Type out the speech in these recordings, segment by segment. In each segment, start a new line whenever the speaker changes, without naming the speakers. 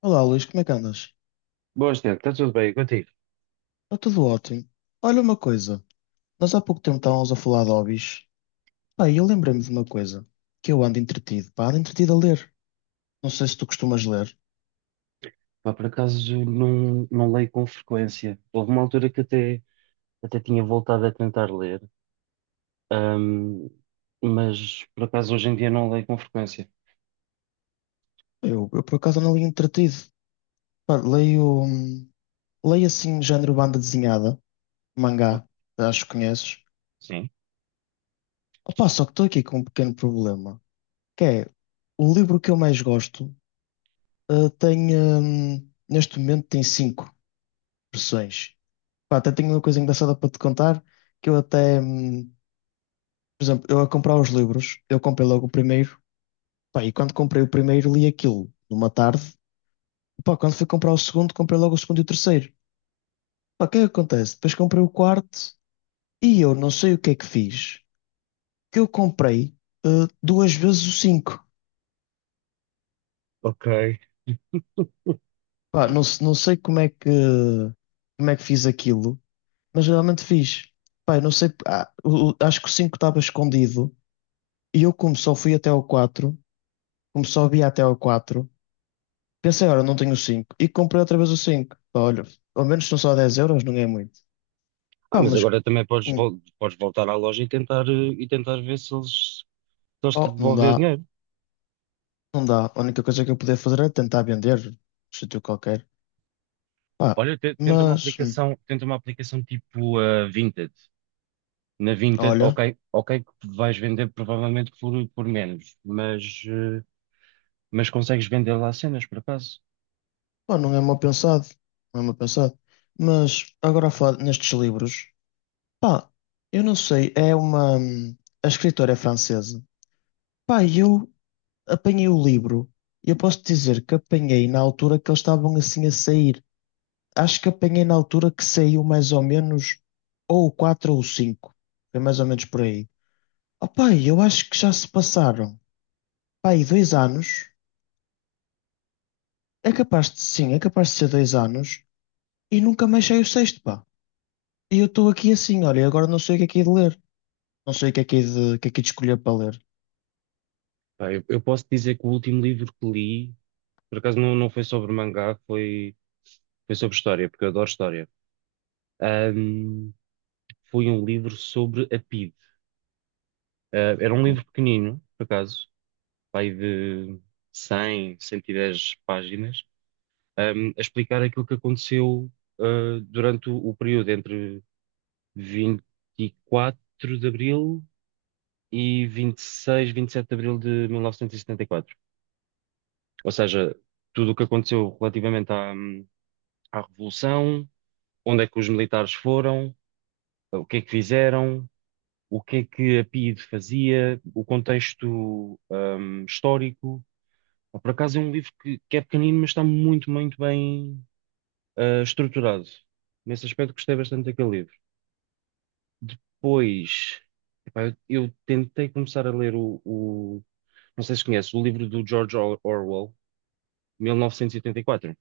Olá, Luís, como é que andas?
Boas, Tiago, está tudo bem contigo?
Está tudo ótimo. Olha uma coisa, nós há pouco tempo estávamos a falar de hobbies. Pá, e eu lembrei-me de uma coisa, que eu ando entretido, pá, ando entretido a ler. Não sei se tu costumas ler.
Pá, por acaso não leio com frequência. Houve uma altura que até tinha voltado a tentar ler, ahm, mas por acaso hoje em dia não leio com frequência.
Eu por acaso não leio entretido. Pá, leio, leio assim, género banda desenhada,
O-
mangá, acho que conheces.
Sim.
Opá, só que estou aqui com um pequeno problema, que é, o livro que eu mais gosto, tem, neste momento tem cinco versões. Pá, até tenho uma coisa engraçada para te contar, que eu até, por exemplo, eu a comprar os livros, eu comprei logo o primeiro, pá, e quando comprei o primeiro li aquilo numa tarde, pá, quando fui comprar o segundo, comprei logo o segundo e o terceiro. Pá, o que é que acontece? Depois comprei o quarto e eu não sei o que é que fiz, que eu comprei eh, duas vezes o cinco.
Ok.
Pá, não,
Sim.
não sei como é que fiz aquilo, mas realmente fiz. Pá, eu não sei, acho que o cinco estava escondido e eu como só havia até ao 4, pensei, ora, não tenho o 5 e comprei outra vez o 5. Pá, olha, ao menos são só 10 euros, não é muito.
Ah,
Pá,
mas
mas,
agora também podes,
hum,
podes voltar à loja e tentar, e tentar ver se eles, se eles te
oh, não
devolvem o
dá,
dinheiro.
não dá. A única coisa que eu podia fazer é tentar vender, num sítio qualquer. Pá,
Olha,
mas,
tenta uma aplicação tipo a Vinted. Na Vinted,
olha,
ok, ok, que vais vender provavelmente por menos, mas. Mas consegues vender lá cenas, por acaso?
pá, não é mal pensado, não é mal pensado. Mas, agora a falar nestes livros, pá, eu não sei, a escritora é francesa. Pá, e eu apanhei o livro, e eu posso dizer que apanhei na altura que eles estavam assim a sair. Acho que apanhei na altura que saiu mais ou menos ou o 4 ou o 5. Foi mais ou menos por aí. Opa, eu acho que já se passaram, pá, aí 2 anos. É capaz de, sim, é capaz de ser 2 anos. E nunca mais saiu o sexto, pá. E eu estou aqui assim, olha, e agora não sei o que é de ler. Não sei o que é de, o que é de escolher para ler.
Pá, eu posso dizer que o último livro que li, por acaso não foi sobre mangá, foi, foi sobre história, porque eu adoro história. Ahm, Foi um livro sobre a PIDE. Ah, era um
Ok.
livro pequenino, por acaso, pai de 100, 110 páginas, a explicar aquilo que aconteceu, ah, durante o período entre 24 de Abril e 26, 27 de Abril de 1974. Ou seja, tudo o que aconteceu relativamente à, à Revolução, onde é que os militares foram, o que é que fizeram, o que é que a PIDE fazia, o contexto, histórico. Por acaso é um livro que é pequenino, mas está muito, muito bem, ah, estruturado. Nesse aspecto gostei bastante daquele livro. Depois, epá, eu tentei começar a ler não sei se conhece, o livro do George Orwell, 1984.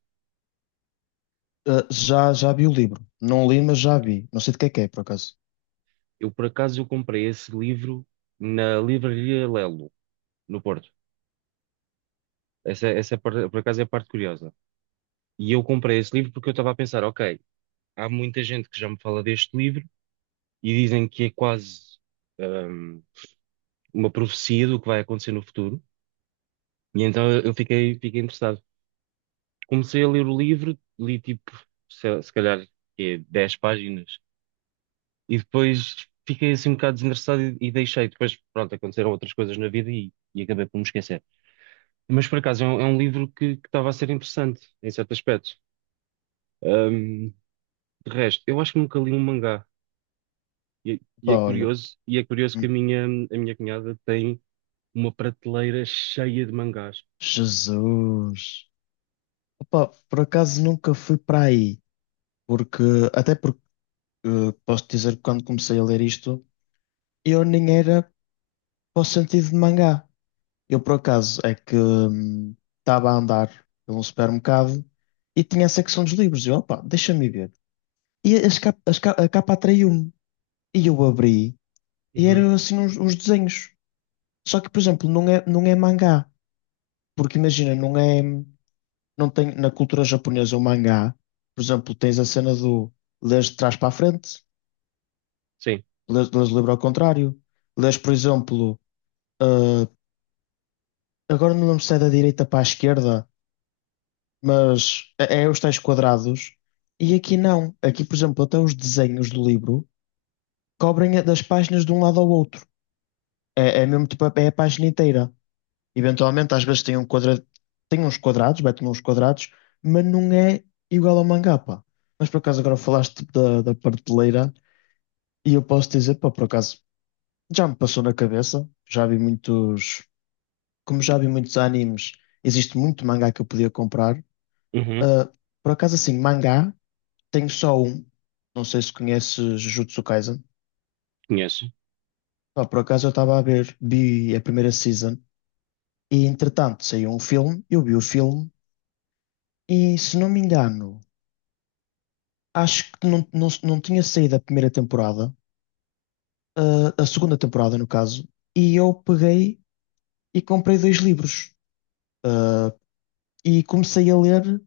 Ah, já vi o livro. Não li, mas já vi. Não sei de que é, por acaso.
Eu, por acaso, eu comprei esse livro na Livraria Lelo, no Porto. Essa por acaso, é a parte curiosa. E eu comprei esse livro porque eu estava a pensar, ok, há muita gente que já me fala deste livro e dizem que é quase, ahm, uma profecia do que vai acontecer no futuro. E então eu fiquei interessado. Comecei a ler o livro, li tipo, se calhar, é 10 páginas. E depois fiquei assim um bocado desinteressado e deixei. Depois, pronto, aconteceram outras coisas na vida e acabei por me esquecer. Mas por acaso é um livro que estava a ser interessante em certo aspecto. Ahm, de resto, eu acho que nunca li um mangá.
Pá, olha.
E é curioso que
Hum,
a minha cunhada tem uma prateleira cheia de mangás.
Jesus. Opa, por acaso nunca fui para aí. Porque, até porque posso dizer que quando comecei a ler isto, eu nem era para o sentido de mangá. Eu, por acaso, é que estava a andar por um supermercado e tinha a secção dos livros. Eu, opa, deixa-me ver. E as cap- as ca- a capa atraiu-me. E eu abri e
Uhum.
eram assim uns desenhos. Só que, por exemplo, não é mangá. Porque imagina, não é. Não tem, na cultura japonesa, o mangá, por exemplo, tens a cena do lês de trás para a frente,
Sim.
lês o livro ao contrário, lês, por exemplo eh, agora não lembro se é da direita para a esquerda, mas é os tais quadrados. E aqui não. Aqui, por exemplo, até os desenhos do livro cobrem das páginas de um lado ao outro. É mesmo tipo, é a página inteira. Eventualmente, às vezes tem uns quadrados, mete uns quadrados, mas não é igual ao mangá, pá. Mas por acaso agora falaste tipo, da prateleira e eu posso dizer, pá, por acaso já me passou na cabeça. Como já vi muitos animes, existe muito mangá que eu podia comprar.
Uhum.
Ah, por acaso, assim, mangá, tenho só um. Não sei se conheces Jujutsu Kaisen.
Conheço.
Pá, por acaso eu vi a primeira season e entretanto saiu um filme, eu vi o filme e se não me engano, acho que não, tinha saído a primeira temporada, a segunda temporada no caso, e eu peguei e comprei dois livros e comecei a ler.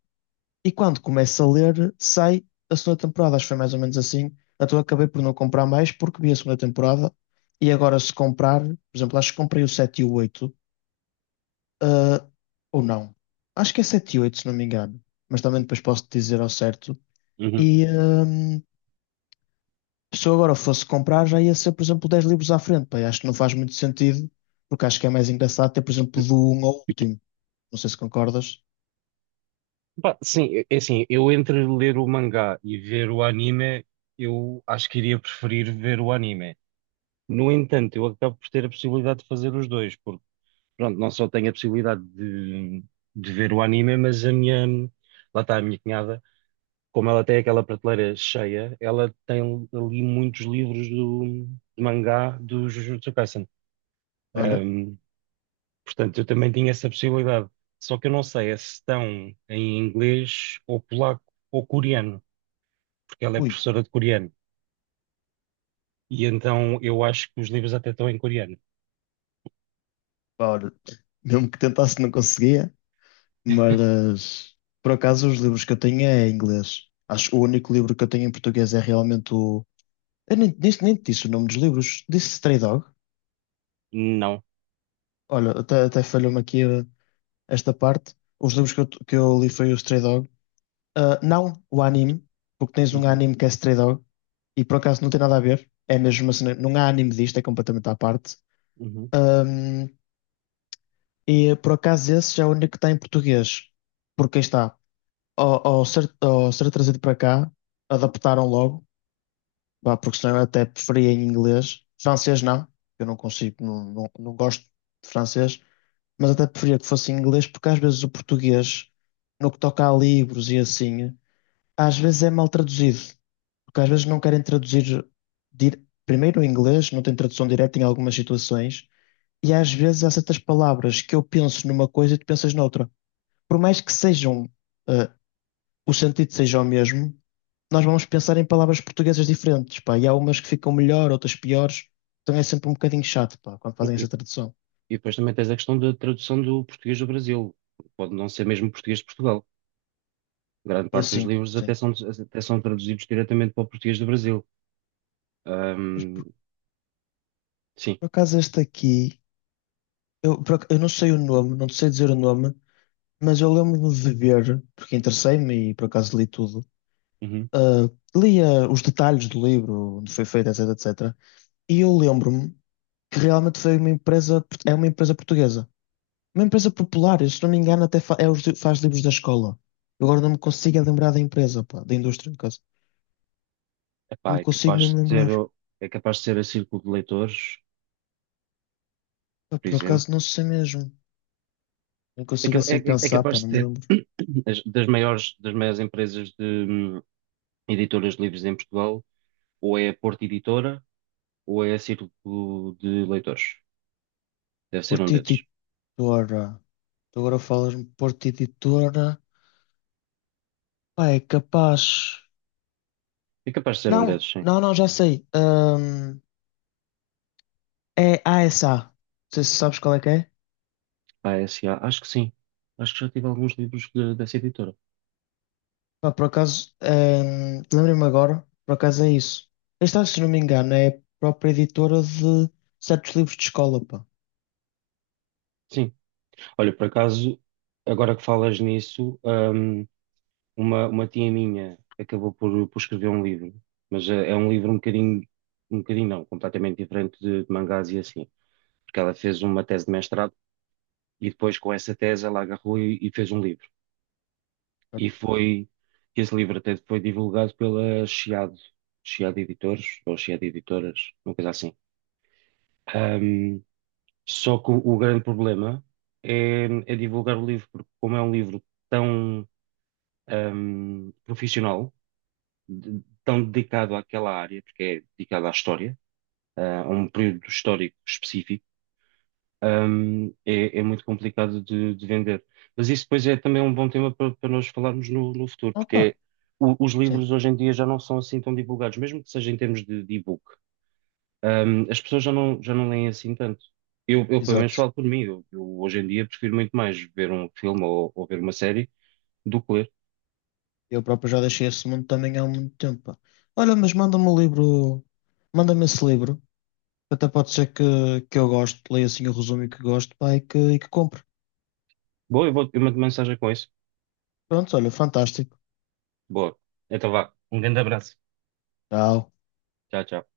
E quando começo a ler, sai a segunda temporada. Acho que foi mais ou menos assim. Então acabei por não comprar mais porque vi a segunda temporada. E agora, se comprar, por exemplo, acho que comprei o 7 e o 8 ah, ou não. Acho que é 7 e 8, se não me engano. Mas também depois posso te dizer ao certo.
Uhum.
E se eu agora fosse comprar, já ia ser, por exemplo, 10 livros à frente. Pá, e acho que não faz muito sentido, porque acho que é mais engraçado ter, por exemplo, do um ao último. Não sei se concordas.
Pá, sim, é é assim, eu entre ler o mangá e ver o anime, eu acho que iria preferir ver o anime. No entanto, eu acabo por ter a possibilidade de fazer os dois, porque pronto, não só tenho a possibilidade de ver o anime, mas a minha, lá está a minha cunhada, como ela tem aquela prateleira cheia, ela tem ali muitos livros do, de mangá do Jujutsu Kaisen.
Olha,
Ahm, Portanto, eu também tinha essa possibilidade. Só que eu não sei é se estão em inglês ou polaco ou coreano, porque ela é
ui,
professora de coreano. E então eu acho que os livros até estão em coreano.
pá, olha, mesmo que tentasse, não conseguia. Mas, por acaso, os livros que eu tenho é em inglês. Acho que o único livro que eu tenho em português é realmente o. Eu nem te disse o nome dos livros. Disse Stray Dog.
Não.
Olha, até falhou-me aqui esta parte. Os livros que eu li foi o Stray Dog. Ah, não o anime, porque tens um
Uhum,
anime que é Stray Dog e por acaso não tem nada a ver. É mesmo assim, não há anime disto, é completamente à parte.
uhum.
Hum, e por acaso esse já é o único que está em português. Porque aí está, ao ser trazido para cá, adaptaram logo, pá, porque senão eu até preferia em inglês. Francês não, eu não consigo, não gosto de francês, mas até preferia que fosse em inglês, porque às vezes o português, no que toca a livros e assim, às vezes é mal traduzido, porque às vezes não querem traduzir primeiro em inglês, não tem tradução direta em algumas situações, e às vezes há certas palavras que eu penso numa coisa e tu pensas noutra. Por mais que sejam, eh, o sentido seja o mesmo, nós vamos pensar em palavras portuguesas diferentes, pá, e há umas que ficam melhor, outras piores, então é sempre um bocadinho chato, pá, quando fazem esta tradução.
E depois também tens a questão da tradução do português do Brasil. Pode não ser mesmo português de Portugal. Grande
Ah,
parte dos
sim,
livros
sim.
até são traduzidos diretamente para o português do Brasil. Ahm, sim.
Por acaso este aqui, eu não sei o nome, não te sei dizer o nome, mas eu lembro-me de ver, porque interessei-me e por acaso li tudo,
Uhum.
ah, li os detalhes do livro, onde foi feito, etc, etc, e eu lembro-me que realmente foi uma empresa, é uma empresa portuguesa. Uma empresa popular, se não me engano, até faz livros da escola. Eu agora não me consigo é lembrar da empresa, pá, da indústria, no caso. Não
Epá,
me
é
consigo
capaz
mesmo
de ser,
lembrar.
o- é capaz de ser a Círculo de Leitores,
Pá,
por
por
exemplo.
acaso não sei mesmo. Não
É,
consigo assim
é
pensar,
capaz
pá,
de
não me
ser
lembro.
das maiores empresas de hum, editoras de livros em Portugal, ou é a Porta Editora, ou é a Círculo de Leitores. Deve ser um
Porta
desses.
Editora. Tu agora falas-me Porta Editora. Pá, é capaz.
É capaz de ser um
Não,
desses, sim.
não, não, já sei. É ASA. Não sei se sabes qual é que é.
A S A, acho que sim. Acho que já tive alguns livros dessa editora.
Pá, por acaso, lembrei-me agora, por acaso é isso. Esta, se não me engano, é a própria editora de certos livros de escola, pá.
Sim. Olha, por acaso, agora que falas nisso, uma tia minha acabou por escrever um livro, mas é, é um livro um bocadinho não, completamente diferente de mangás e assim, porque ela fez uma tese de mestrado e depois com essa tese ela agarrou e fez um livro. E
Certo?
foi, esse livro até foi divulgado pela Chiado, Chiado Editores, ou Chiado Editoras, uma coisa assim. Hum. Só que o grande problema é, é divulgar o livro, porque como é um livro tão profissional, tão dedicado àquela área, porque é dedicado à história, ah, a um período histórico específico, é, é muito complicado de vender. Mas isso depois é também um bom tema para, para nós falarmos no, no futuro,
Ah, pá,
os
sim,
livros hoje em dia já não são assim tão divulgados, mesmo que seja em termos de e-book. As pessoas já não leem assim tanto. Eu, pelo menos,
exato.
falo por mim. Eu, hoje em dia, prefiro muito mais ver um filme ou ver uma série do que ler.
Eu próprio já deixei esse mundo também há muito tempo, pá. Olha, mas manda-me o livro, manda-me esse livro, que até pode ser que eu, goste, leia assim o resumo e que gosto, pá, e e que compre.
Boa, eu vou, eu mando mensagem com isso.
Pronto, olha, fantástico.
Boa. Então vá. Um grande abraço.
Tchau.
Tchau, tchau.